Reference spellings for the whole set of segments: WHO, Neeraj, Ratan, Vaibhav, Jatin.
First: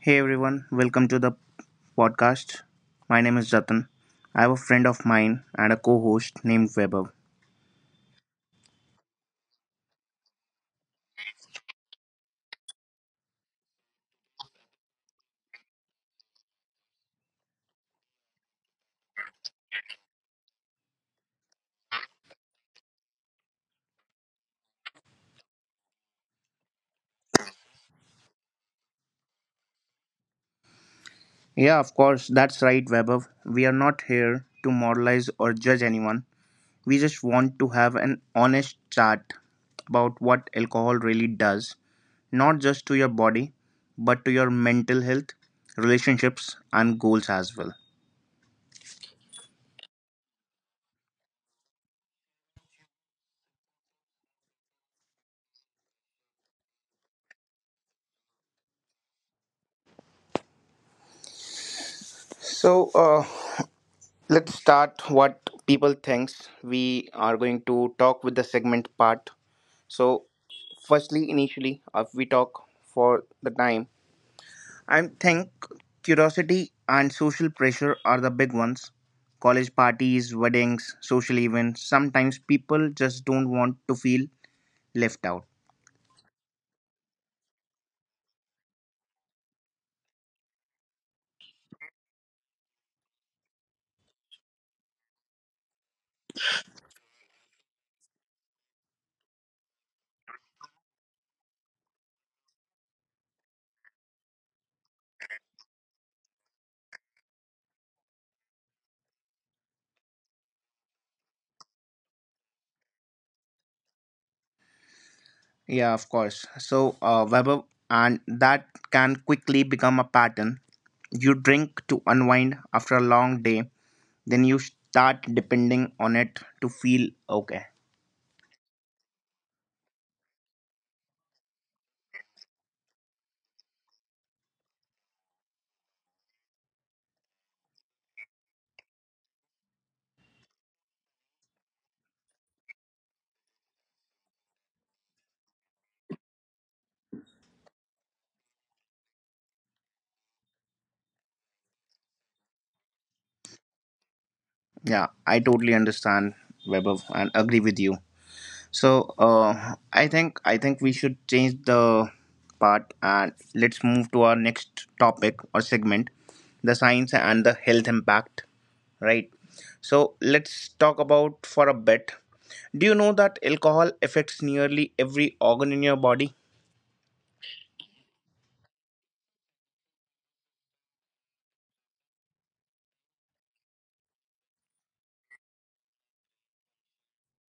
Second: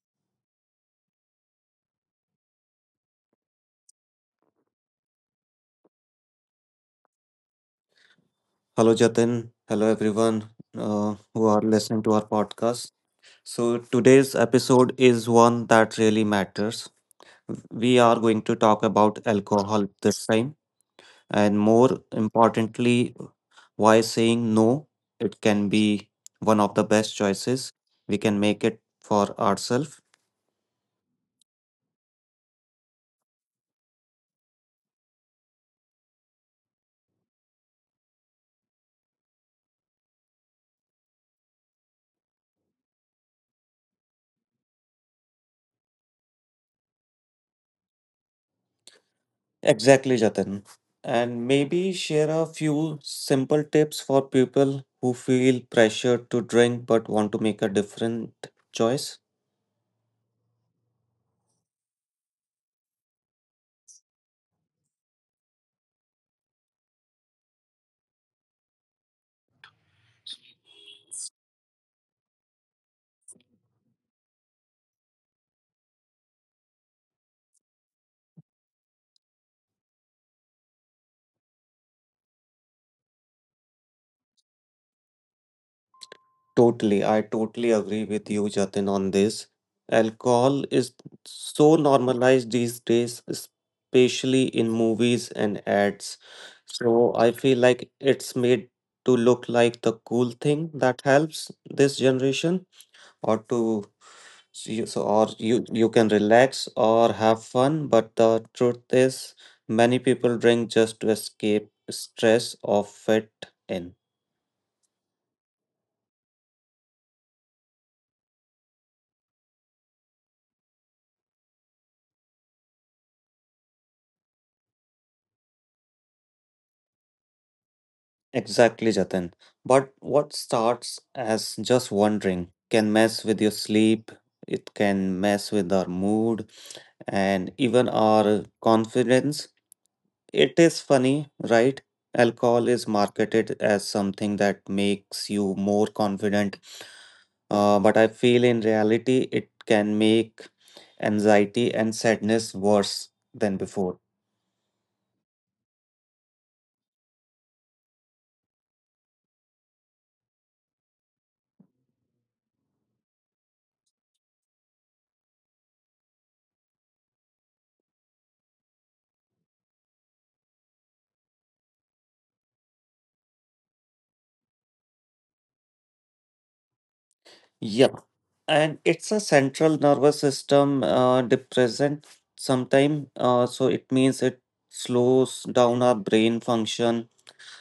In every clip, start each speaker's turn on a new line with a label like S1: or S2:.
S1: Hey everyone, welcome to the podcast. My name is Ratan. I have a friend of mine and a co host named Vaibhav.
S2: Hello, Jatin. Hello, everyone who are listening to our podcast. So, today's episode is one that really matters. We are going to talk about alcohol this time, and more importantly, why saying no, it can be one of the best choices we can make it for ourselves.
S1: Yeah, of course, that's right, Vaibhav. We are not here to moralize or judge anyone. We just want to have an honest chat about what alcohol really does, not just to your body, but to your mental health, relationships, and goals as well.
S2: Exactly, Jatin. And maybe share a few simple tips for people who feel pressured to drink but want to make a different choice.
S1: So, uh, let's start what people thinks we are going to talk with the segment part. So, firstly, initially, if we talk for the time, I think curiosity and social pressure are the big ones. College parties, weddings, social events. Sometimes people just don't want to feel left out.
S2: Totally, I totally agree with you, Jatin, on this. Alcohol is so normalized these days, especially in movies and ads. So I feel like it's made to look like the cool thing that helps this generation, or to or you can relax or have fun. But the truth is, many people drink just to escape stress or fit in.
S1: Yeah, of course. Weber, and that can quickly become a pattern. You drink to unwind after a long day, then you start depending on it to feel okay.
S2: Exactly, Jatin. But what starts as just wondering can mess with your sleep, it can mess with our mood and even our confidence. It is funny, right? Alcohol is marketed as something that makes you more confident, but I feel in reality it can make anxiety and sadness worse than before.
S1: Yeah, I totally understand, Weber, and agree with you. I think we should change the part and let's move to our next topic or segment, the science and the health impact. Right. So let's talk about for a bit. Do you know that alcohol affects nearly every organ in your body?
S2: Yup. And it's a central nervous system depressant sometime so it means it slows down our brain function,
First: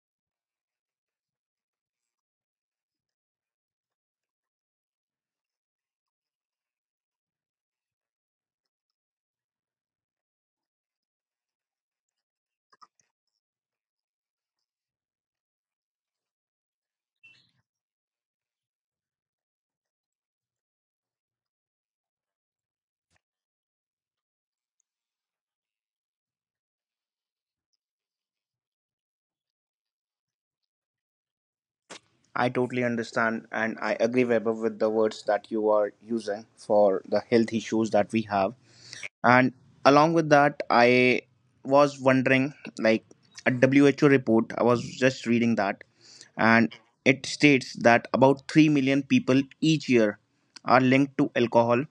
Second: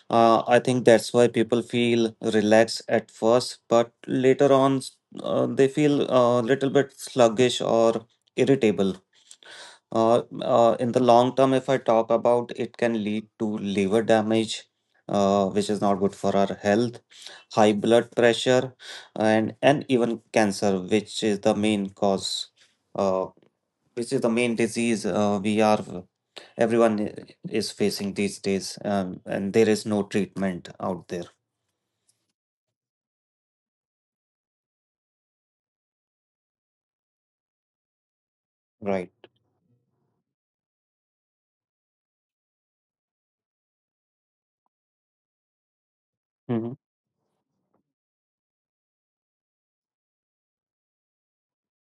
S2: I think that's why people feel relaxed at first, but later on they feel a little bit sluggish or irritable. In the long term, if I talk about, it can lead to liver damage, which is not good for our health, high blood pressure, and even cancer, which is the main cause, uh, which is the main disease we are everyone i- is facing these days, and there is no treatment out there.
S1: I totally understand and I agree Weber with the words that you are using for the health issues that we have.
S2: Right.
S1: And along with that, I was wondering like a who report I was just reading that,
S2: Mm-hmm.
S1: and it states that about 3 million people each year are linked to alcohol.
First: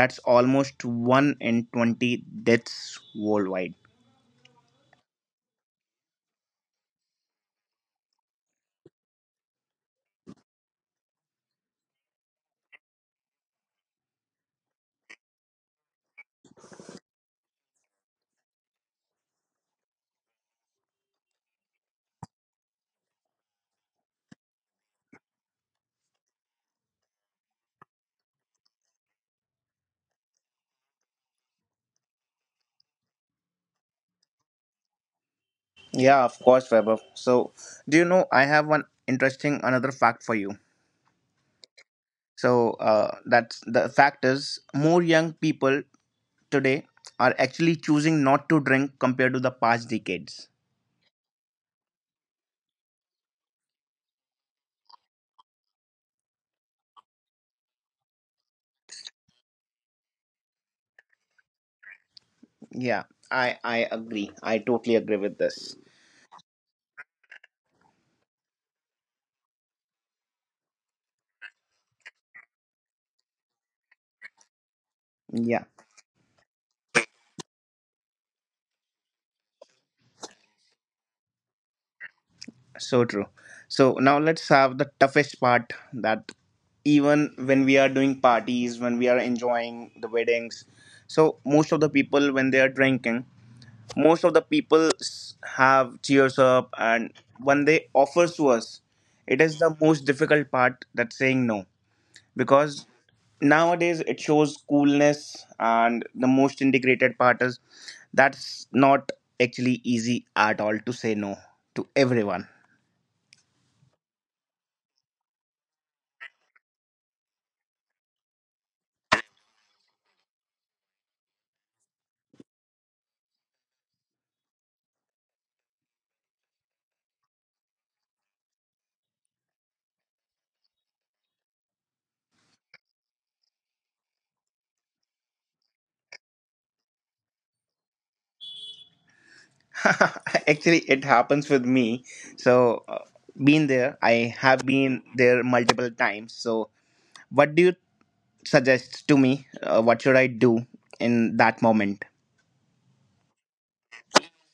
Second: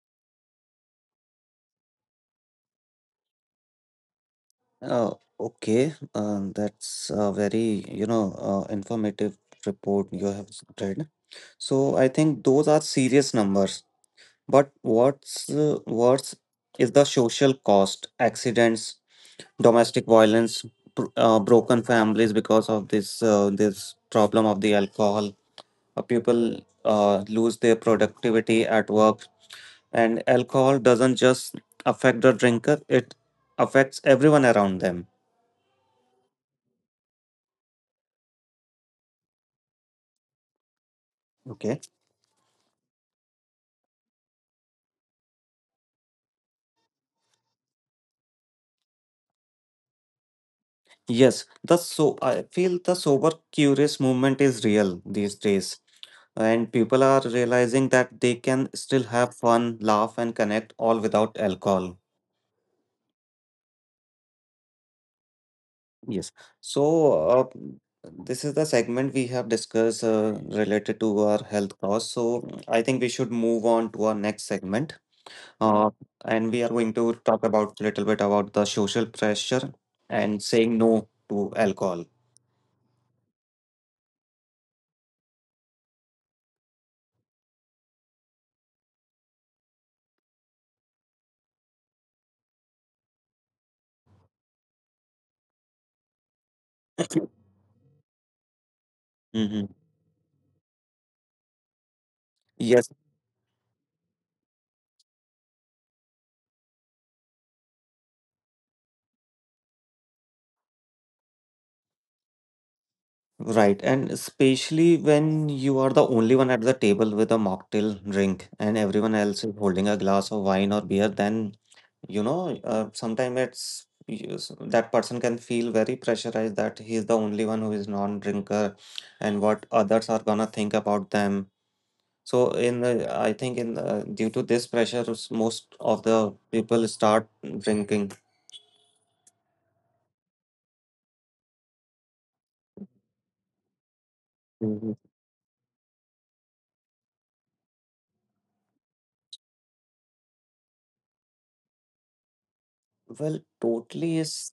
S1: That's almost 1 in 20 deaths worldwide.
S2: Uh, okay, that's a very, you know, informative report you have read. So I think those are serious numbers. But what's worse is the social cost, accidents, domestic violence, broken families because of this this problem of the alcohol. People lose their productivity at work, and alcohol doesn't just affect the drinker; it affects everyone around them.
S1: Yeah, of course, Weber. So do you know I have one interesting another fact for you?
S2: Okay.
S1: That's the fact is more young people today are actually choosing not to drink compared to the past decades.
S2: Yes, the so I feel the sober curious movement is real these days, and people are realizing that they can still have fun, laugh, and connect all without alcohol.
S1: Yeah, I agree. I totally agree with this.
S2: Yes. So, uh, this is the segment we have discussed related to our health costs. So, I think we should move on to our next segment.
S1: Yeah,
S2: Uh, and we are going to talk about little bit about the social pressure and saying no to alcohol.
S1: so true. So now let's have the toughest part that even when we are doing parties, when we are enjoying the weddings, so most of the people when they are drinking, most of the people have cheers up, and when they offers to us, it is
S2: Mm-hmm.
S1: the most difficult part that saying no. Because
S2: Yes,
S1: nowadays it shows coolness and the most integrated part is that's not actually easy at all to say no to everyone.
S2: right. And especially when you are the only one at the table with a mocktail drink and everyone else is holding a glass of wine or beer, then you know, sometimes it's yes, that person can feel very pressurized that he is the only one who is non-drinker and what others are gonna think about them. So in the, I think in the, due to this pressure, most of the people start drinking.
S1: Actually it happens with me. so uh, been there I have
S2: Mhm.
S1: been there multiple times. So what do you suggest to me? What should I do in that moment?
S2: Well, totally is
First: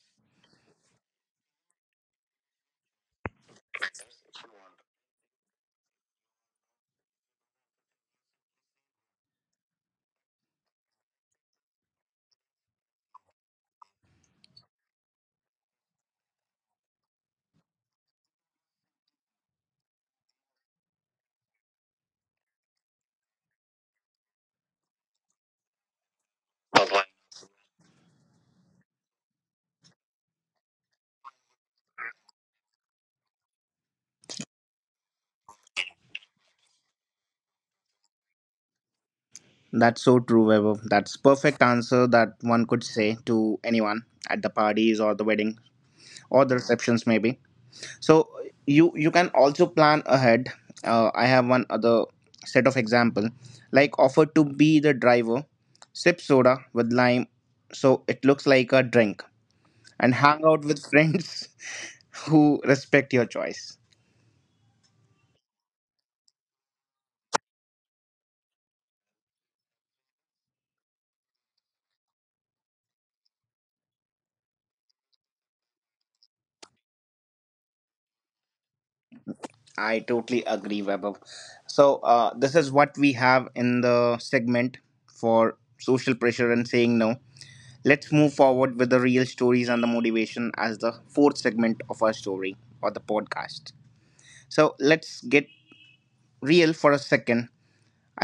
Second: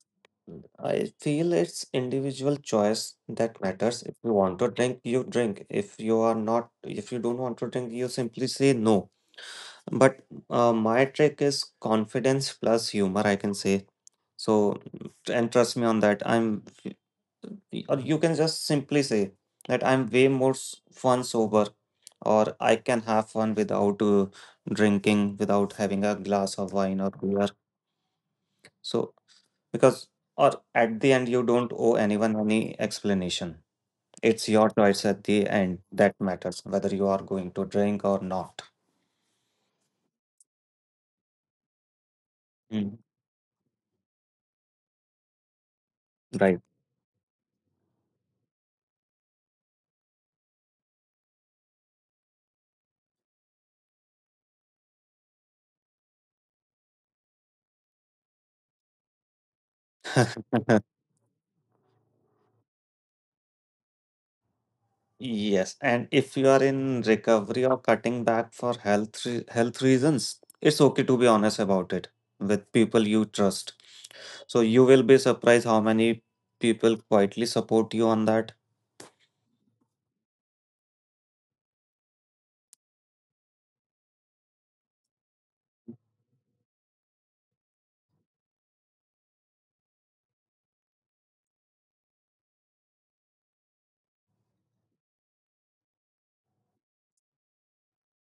S2: I feel it's individual choice that matters. If you want to drink, you drink. If you are not, if you don't want to drink, you simply say no. But my trick is confidence plus humor, I can say. So, and trust me on that. I'm, or you can just simply say that I'm way more fun sober, or I can have fun without drinking, without having a glass of wine or beer. So, because, or at the end, you don't owe anyone any explanation. It's your choice at the end that matters, whether you are going to drink or not.
S1: That's so true, Vaibhav. That's perfect answer that one could
S2: Mm.
S1: say to anyone at the parties or the wedding or the
S2: Right.
S1: receptions maybe. So you can also plan ahead. I have one other set of example, like offer to be the driver, sip soda with lime so it looks like a drink, and hang out with friends who respect your choice.
S2: Yes, and if you are in recovery or cutting back for health reasons, it's okay to be honest about it with people you trust. So you will be surprised how many people quietly support you on that.
S1: I totally agree, Vaibhav. This is what we have in the segment for social pressure and saying no. Let's move forward with the real stories and the motivation as the fourth segment of our story or the podcast. So let's get real for a second.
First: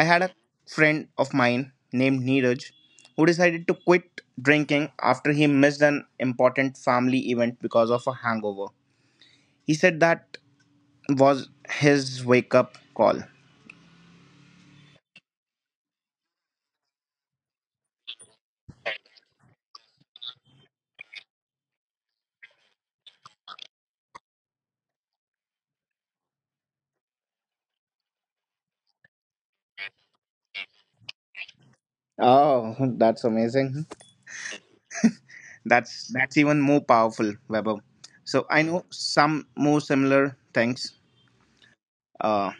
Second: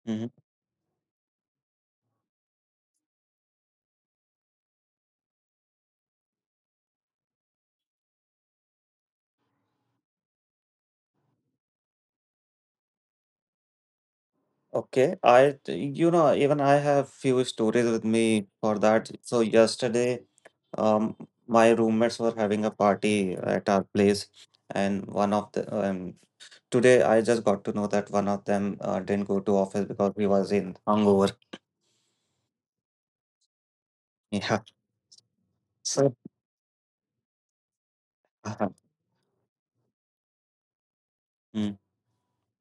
S1: I had
S2: Hmm.
S1: a friend of mine named Neeraj who decided to quit drinking after he missed an important family event because of a hangover. He said that was his wake up call.
S2: Okay, I you know even I have few stories with me for that. So yesterday, um, my roommates were having a party at our place, and one of the today I just got to know that one of them didn't go to office because he was in hungover.
S1: Oh, that's amazing.
S2: Yeah.
S1: That's
S2: So,
S1: that's even more powerful, Weber. So I
S2: uh-huh.
S1: know some more similar things.
S2: Mm.
S1: Uh,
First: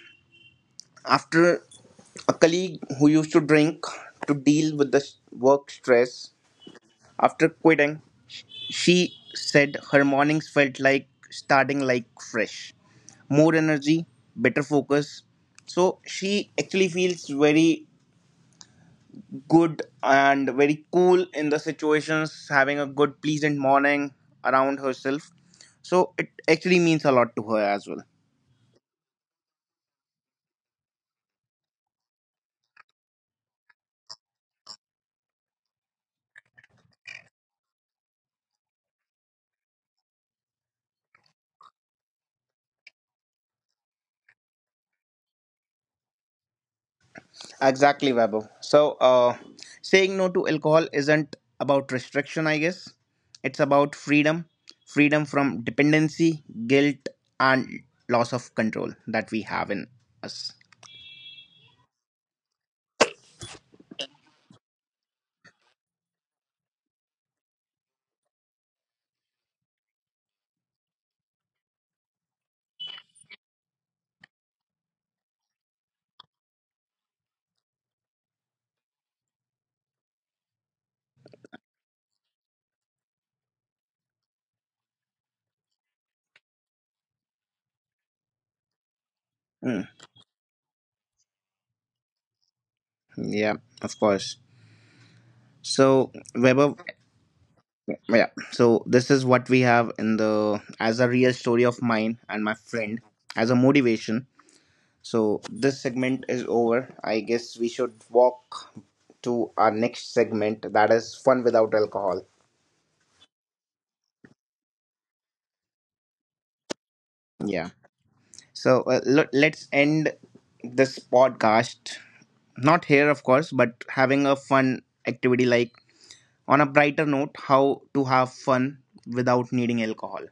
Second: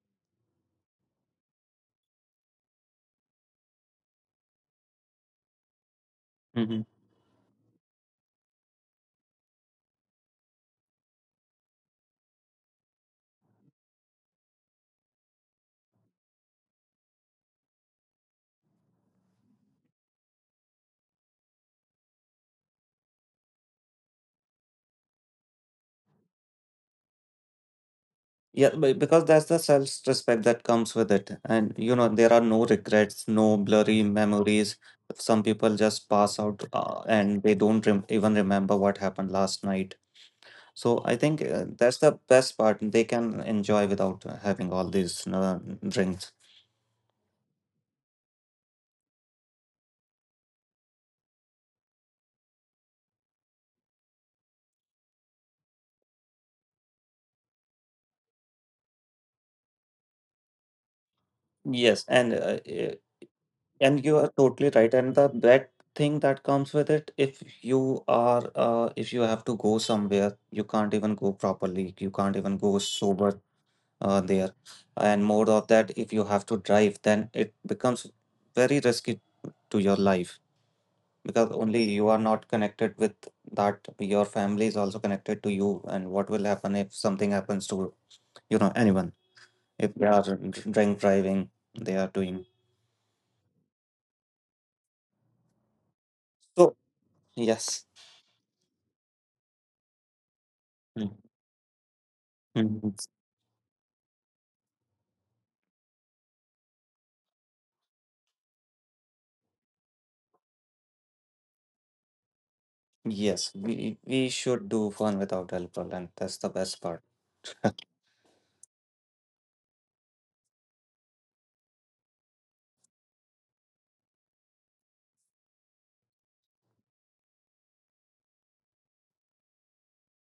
S1: After a colleague who used to drink to deal with the work stress.
S2: Mhm.
S1: After quitting, sh- she said her mornings felt like starting like fresh. More energy, better focus. So she actually feels very good and very cool in the situations, having a good, pleasant morning around herself. So it actually means a lot to her as well.
S2: Yeah, because that's the self-respect that comes with it. And you know, there are no regrets, no blurry memories. Some people just pass out and they don't rem even remember what happened last night. So I think that's the best part. They can enjoy without having all these drinks.
S1: Exactly, Vaibhav. Saying no to alcohol isn't about restriction, I guess. It's about freedom, freedom from dependency, guilt, and loss of control that we have in us.
S2: Yes, and you are totally right. And the that thing that comes with it, if you are, if you have to go somewhere, you can't even go properly. You can't even go sober there. And more of that, if you have to drive, then it becomes very risky to your life, because only you are not connected with that. Your family is also connected to you. And what will happen if something happens to, you know, anyone?
S1: Mm,
S2: If they are drink driving, they are doing.
S1: yeah, of course. So, Vaibhav,
S2: So, yes.
S1: yeah, so this is what we have in the as a
S2: Mm.
S1: real story of mine and my
S2: Mhm.
S1: friend as a motivation. So this segment is over. I guess we should walk to our next segment that is fun without alcohol.
S2: Yes, we should do fun without alcohol, and that's the best part.
S1: Yeah. Let's end this podcast. Not here, of course, but having a fun activity like on a brighter note, how to have fun without needing alcohol.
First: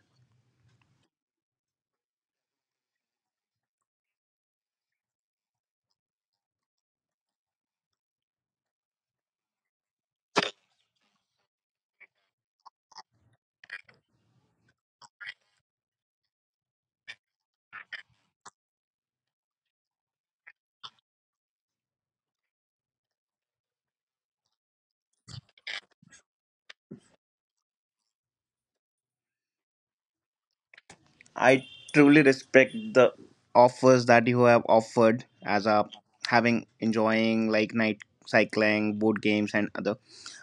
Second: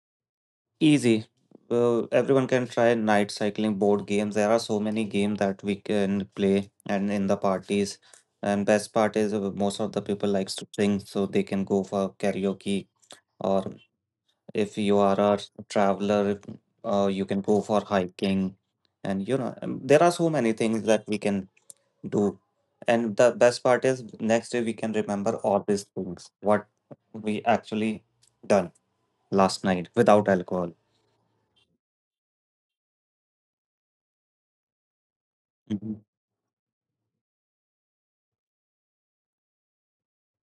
S2: Easy. Everyone can try night cycling, board games. There are so many games that we can play and in the parties. And best part is most of the people likes to sing, so they can go for karaoke. Or if you are a traveler, you can go for hiking. And you know, there are so many things that we can do. And the best part is next day we can remember all these things, what we actually done last night without alcohol.
S1: I truly respect the offers that you have offered as a
S2: Mhm.
S1: having enjoying like night cycling, board games and other.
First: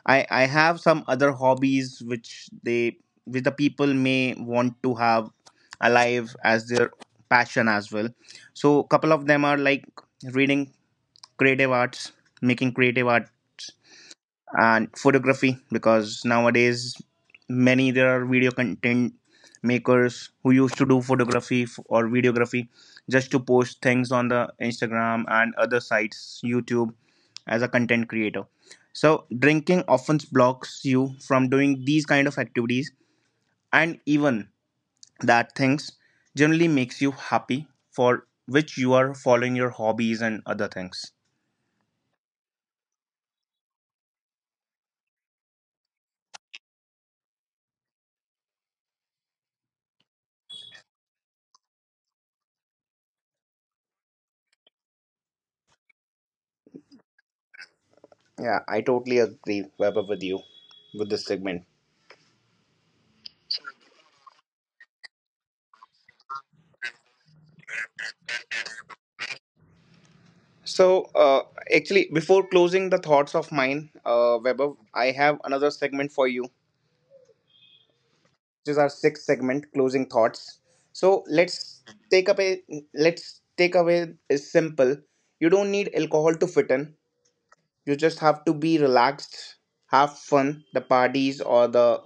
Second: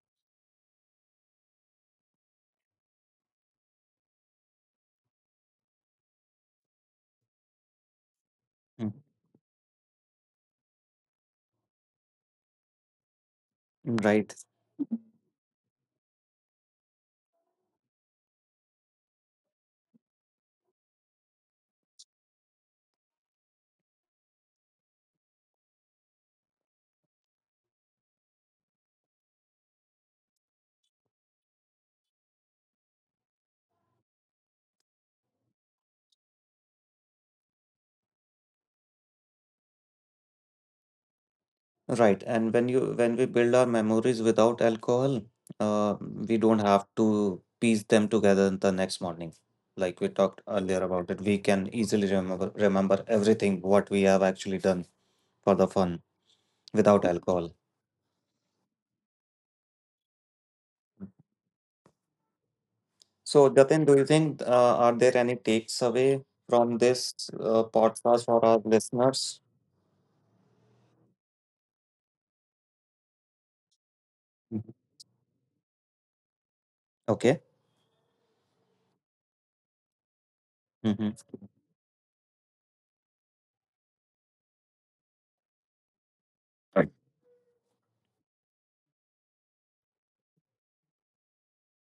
S1: I have some other hobbies which they which the people may want to have alive as their passion as well. So
S2: Mm.
S1: couple of them are like reading, creative arts, making creative art,
S2: Right,
S1: and photography, because nowadays many there are video content makers who used to do photography or videography just to post things on the instagram and other sites youtube as a content creator. So drinking often blocks you from doing these kind of activities, and even that things generally makes you happy for which you are following your hobbies and other things.
S2: right. And when we build our memories without alcohol, uh, we don't have to piece them together the next morning. Like we talked earlier about it, we can easily remember everything what we have actually done for the fun without alcohol.
S1: Yeah, I totally agree, Vaibhav, with you with this segment.
S2: So, Jatin, do you think are there any takes away from this podcast for our listeners?
S1: So, uh, Actually, before closing the thoughts of mine, Weber,
S2: Mhm.
S1: I have another segment for you, which
S2: Okay.
S1: is our sixth segment, closing thoughts.
S2: Hmm.
S1: So let's take up a let's take away is simple. You don't need alcohol to fit in.
S2: Right.
S1: You just have to be relaxed, have fun. The parties or the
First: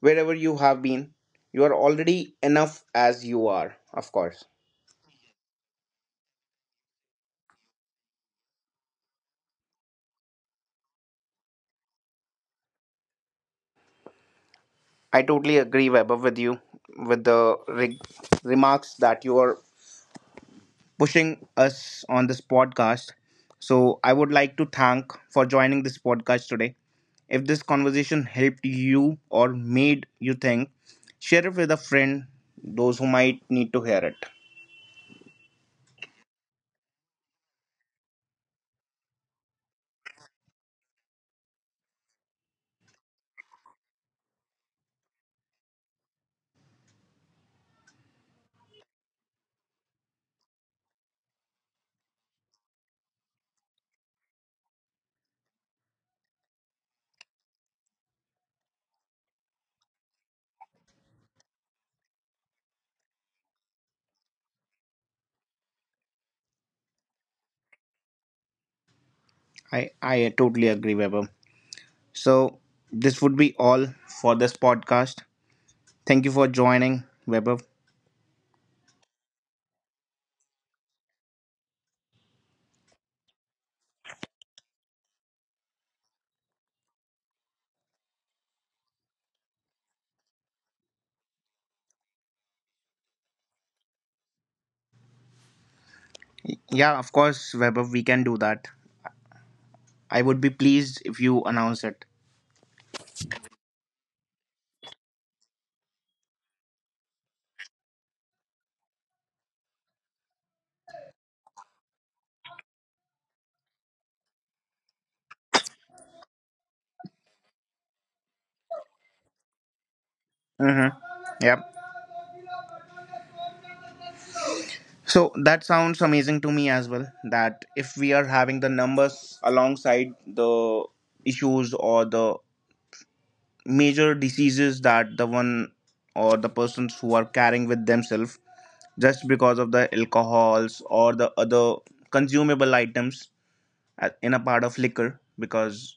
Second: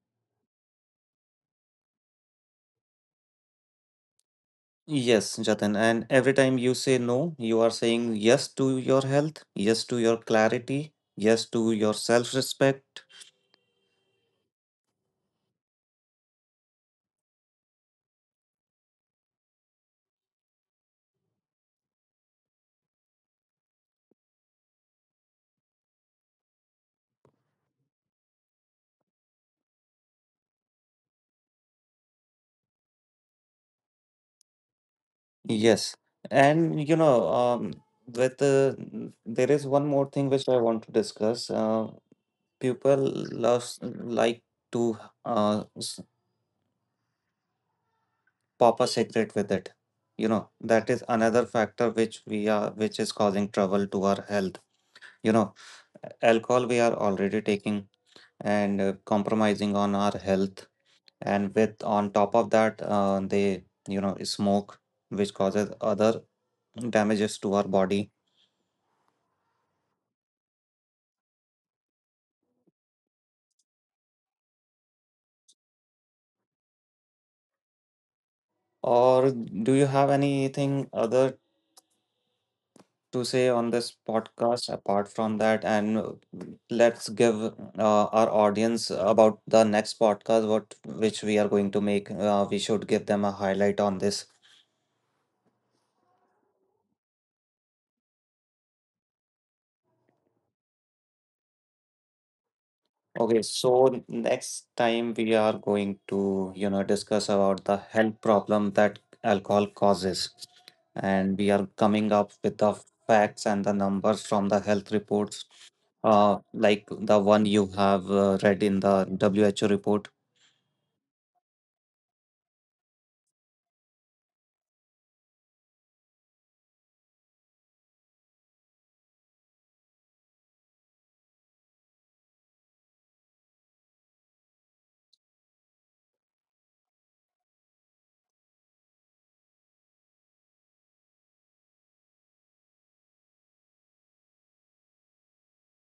S1: wherever you have been, you are already enough as you are. Of course,
S2: Yes, Jatin. And every time you say no, you are saying yes to your health, yes to your clarity, yes to your self-respect.
S1: I totally agree, Weber, with you with the remarks that you are pushing us on this podcast. So I would like to thank for joining this podcast today. If this conversation helped you or made you think, share it with a friend, those who might need to hear it.
S2: Yes. And you know, with there is one more thing which I want to discuss. People loves like to uh, s- pop a cigarette with it. You know, that is another factor which we are which is causing trouble to our health. You know, alcohol we are already taking and compromising on our health, and with on top of that they you know smoke, which causes other damages to our body.
S1: I totally agree, Webber. So this would be all for this podcast. Thank you for joining, Webber.
S2: Or do you have anything other to say on this podcast apart from that, and let's give our audience about the next podcast what which we are going to make. We should give them a highlight on this.
S1: Yeah, of course, Webber. We can do that. I would be pleased if you announce it.
S2: Okay, so next time we are going to you know discuss about the health problem that alcohol causes, and we are coming up with the facts and the numbers from the health reports, like the one you have read in the WHO report.
S1: Mm-hmm. Yep. So that sounds amazing to me as well. That if we are having the numbers alongside the issues or the major diseases that the one or the persons who are carrying with themselves just because of the alcohols or the other consumable items in a part of liquor, because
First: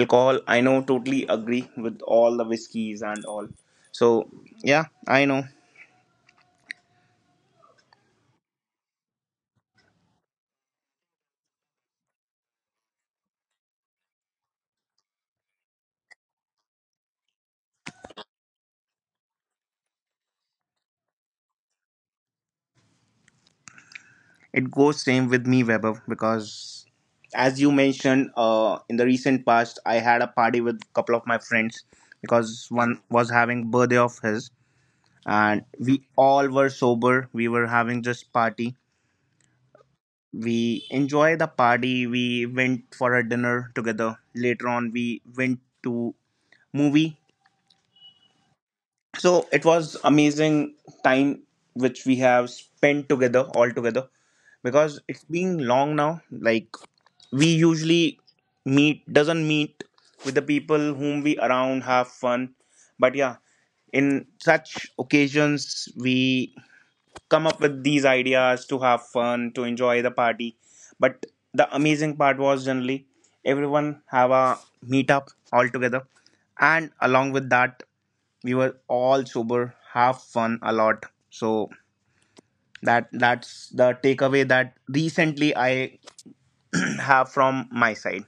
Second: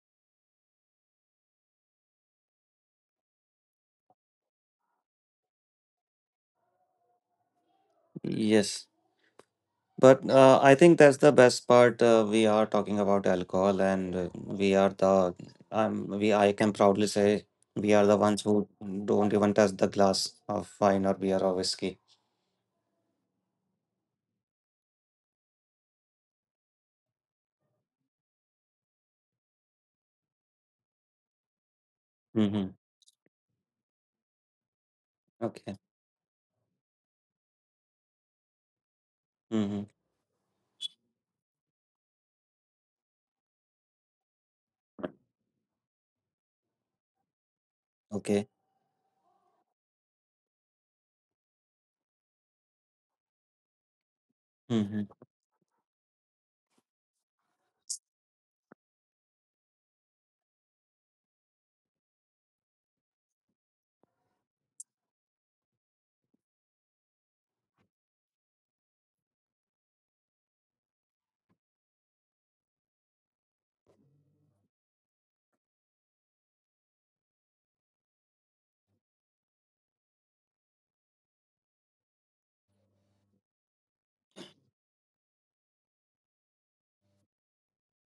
S1: alcohol I know totally agree with all the whiskeys and all. So yeah, I know.
S2: Yes. But I think that's the best part. We are talking about alcohol, and we are the we I can proudly say we are the ones who don't even touch the glass of wine or beer or whiskey.
S1: It goes same with me, Vaibhav, because as you mentioned, in the recent past, I had a party with a couple of my friends because
S2: Mm-hmm.
S1: one was having birthday of his, and
S2: Okay.
S1: we all were sober. We were having just party.
S2: Mm-hmm.
S1: We enjoyed the party. We went for a dinner together. Later on, we went to movie.
S2: Okay.
S1: So it was amazing time which we have spent together all together, because
S2: Mm-hmm.
S1: it's been long now like we usually meet doesn't meet with the people whom we around have fun. But yeah, in such occasions we come up with these ideas to have fun, to enjoy the party, but the amazing part was generally everyone have a meetup all together, and along with that we were all sober, have fun a lot. So that that's the takeaway that recently I have from my side.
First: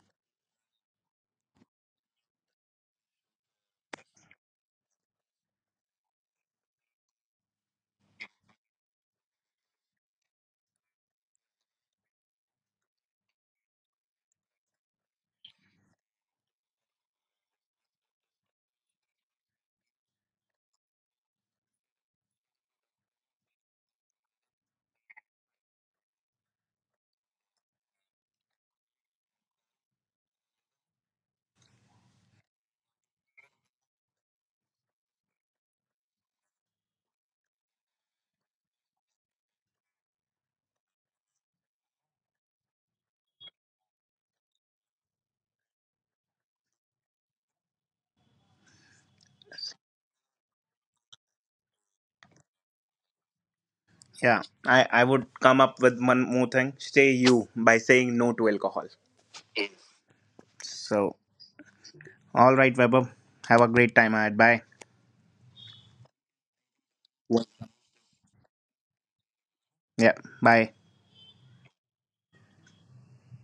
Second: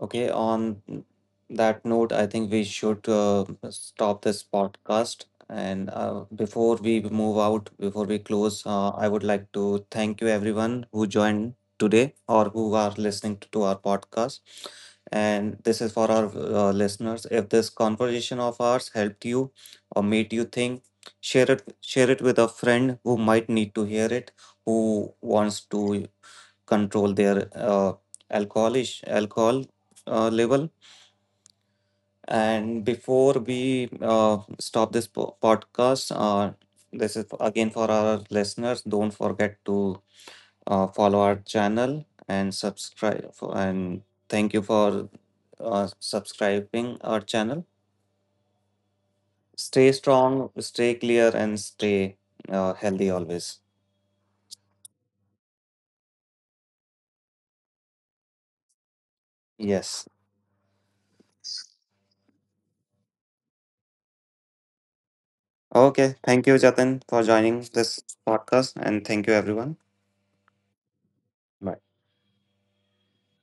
S2: Okay, on that note, I think we should stop this podcast. And before we move out, before we close, I would like to thank you everyone who joined today or who are listening to our podcast. And this is for our listeners. If this conversation of ours helped you or made you think, share it with a friend who might need to hear it, who wants to control their alcohol level. And before we stop this podcast, this is again for our listeners. Don't forget to follow our channel and subscribe. For, and thank you for subscribing our channel. Stay strong, stay clear, and stay healthy always.
S1: Yeah, I would come up with one more thing. Stay you by saying no to alcohol.
S2: Yes.
S1: So, all right, Weber. Have a great time ahead. Bye.
S2: Okay. Thank you, Jatin, for joining this podcast, and thank you, everyone.
S1: Yeah, bye.
S2: Bye.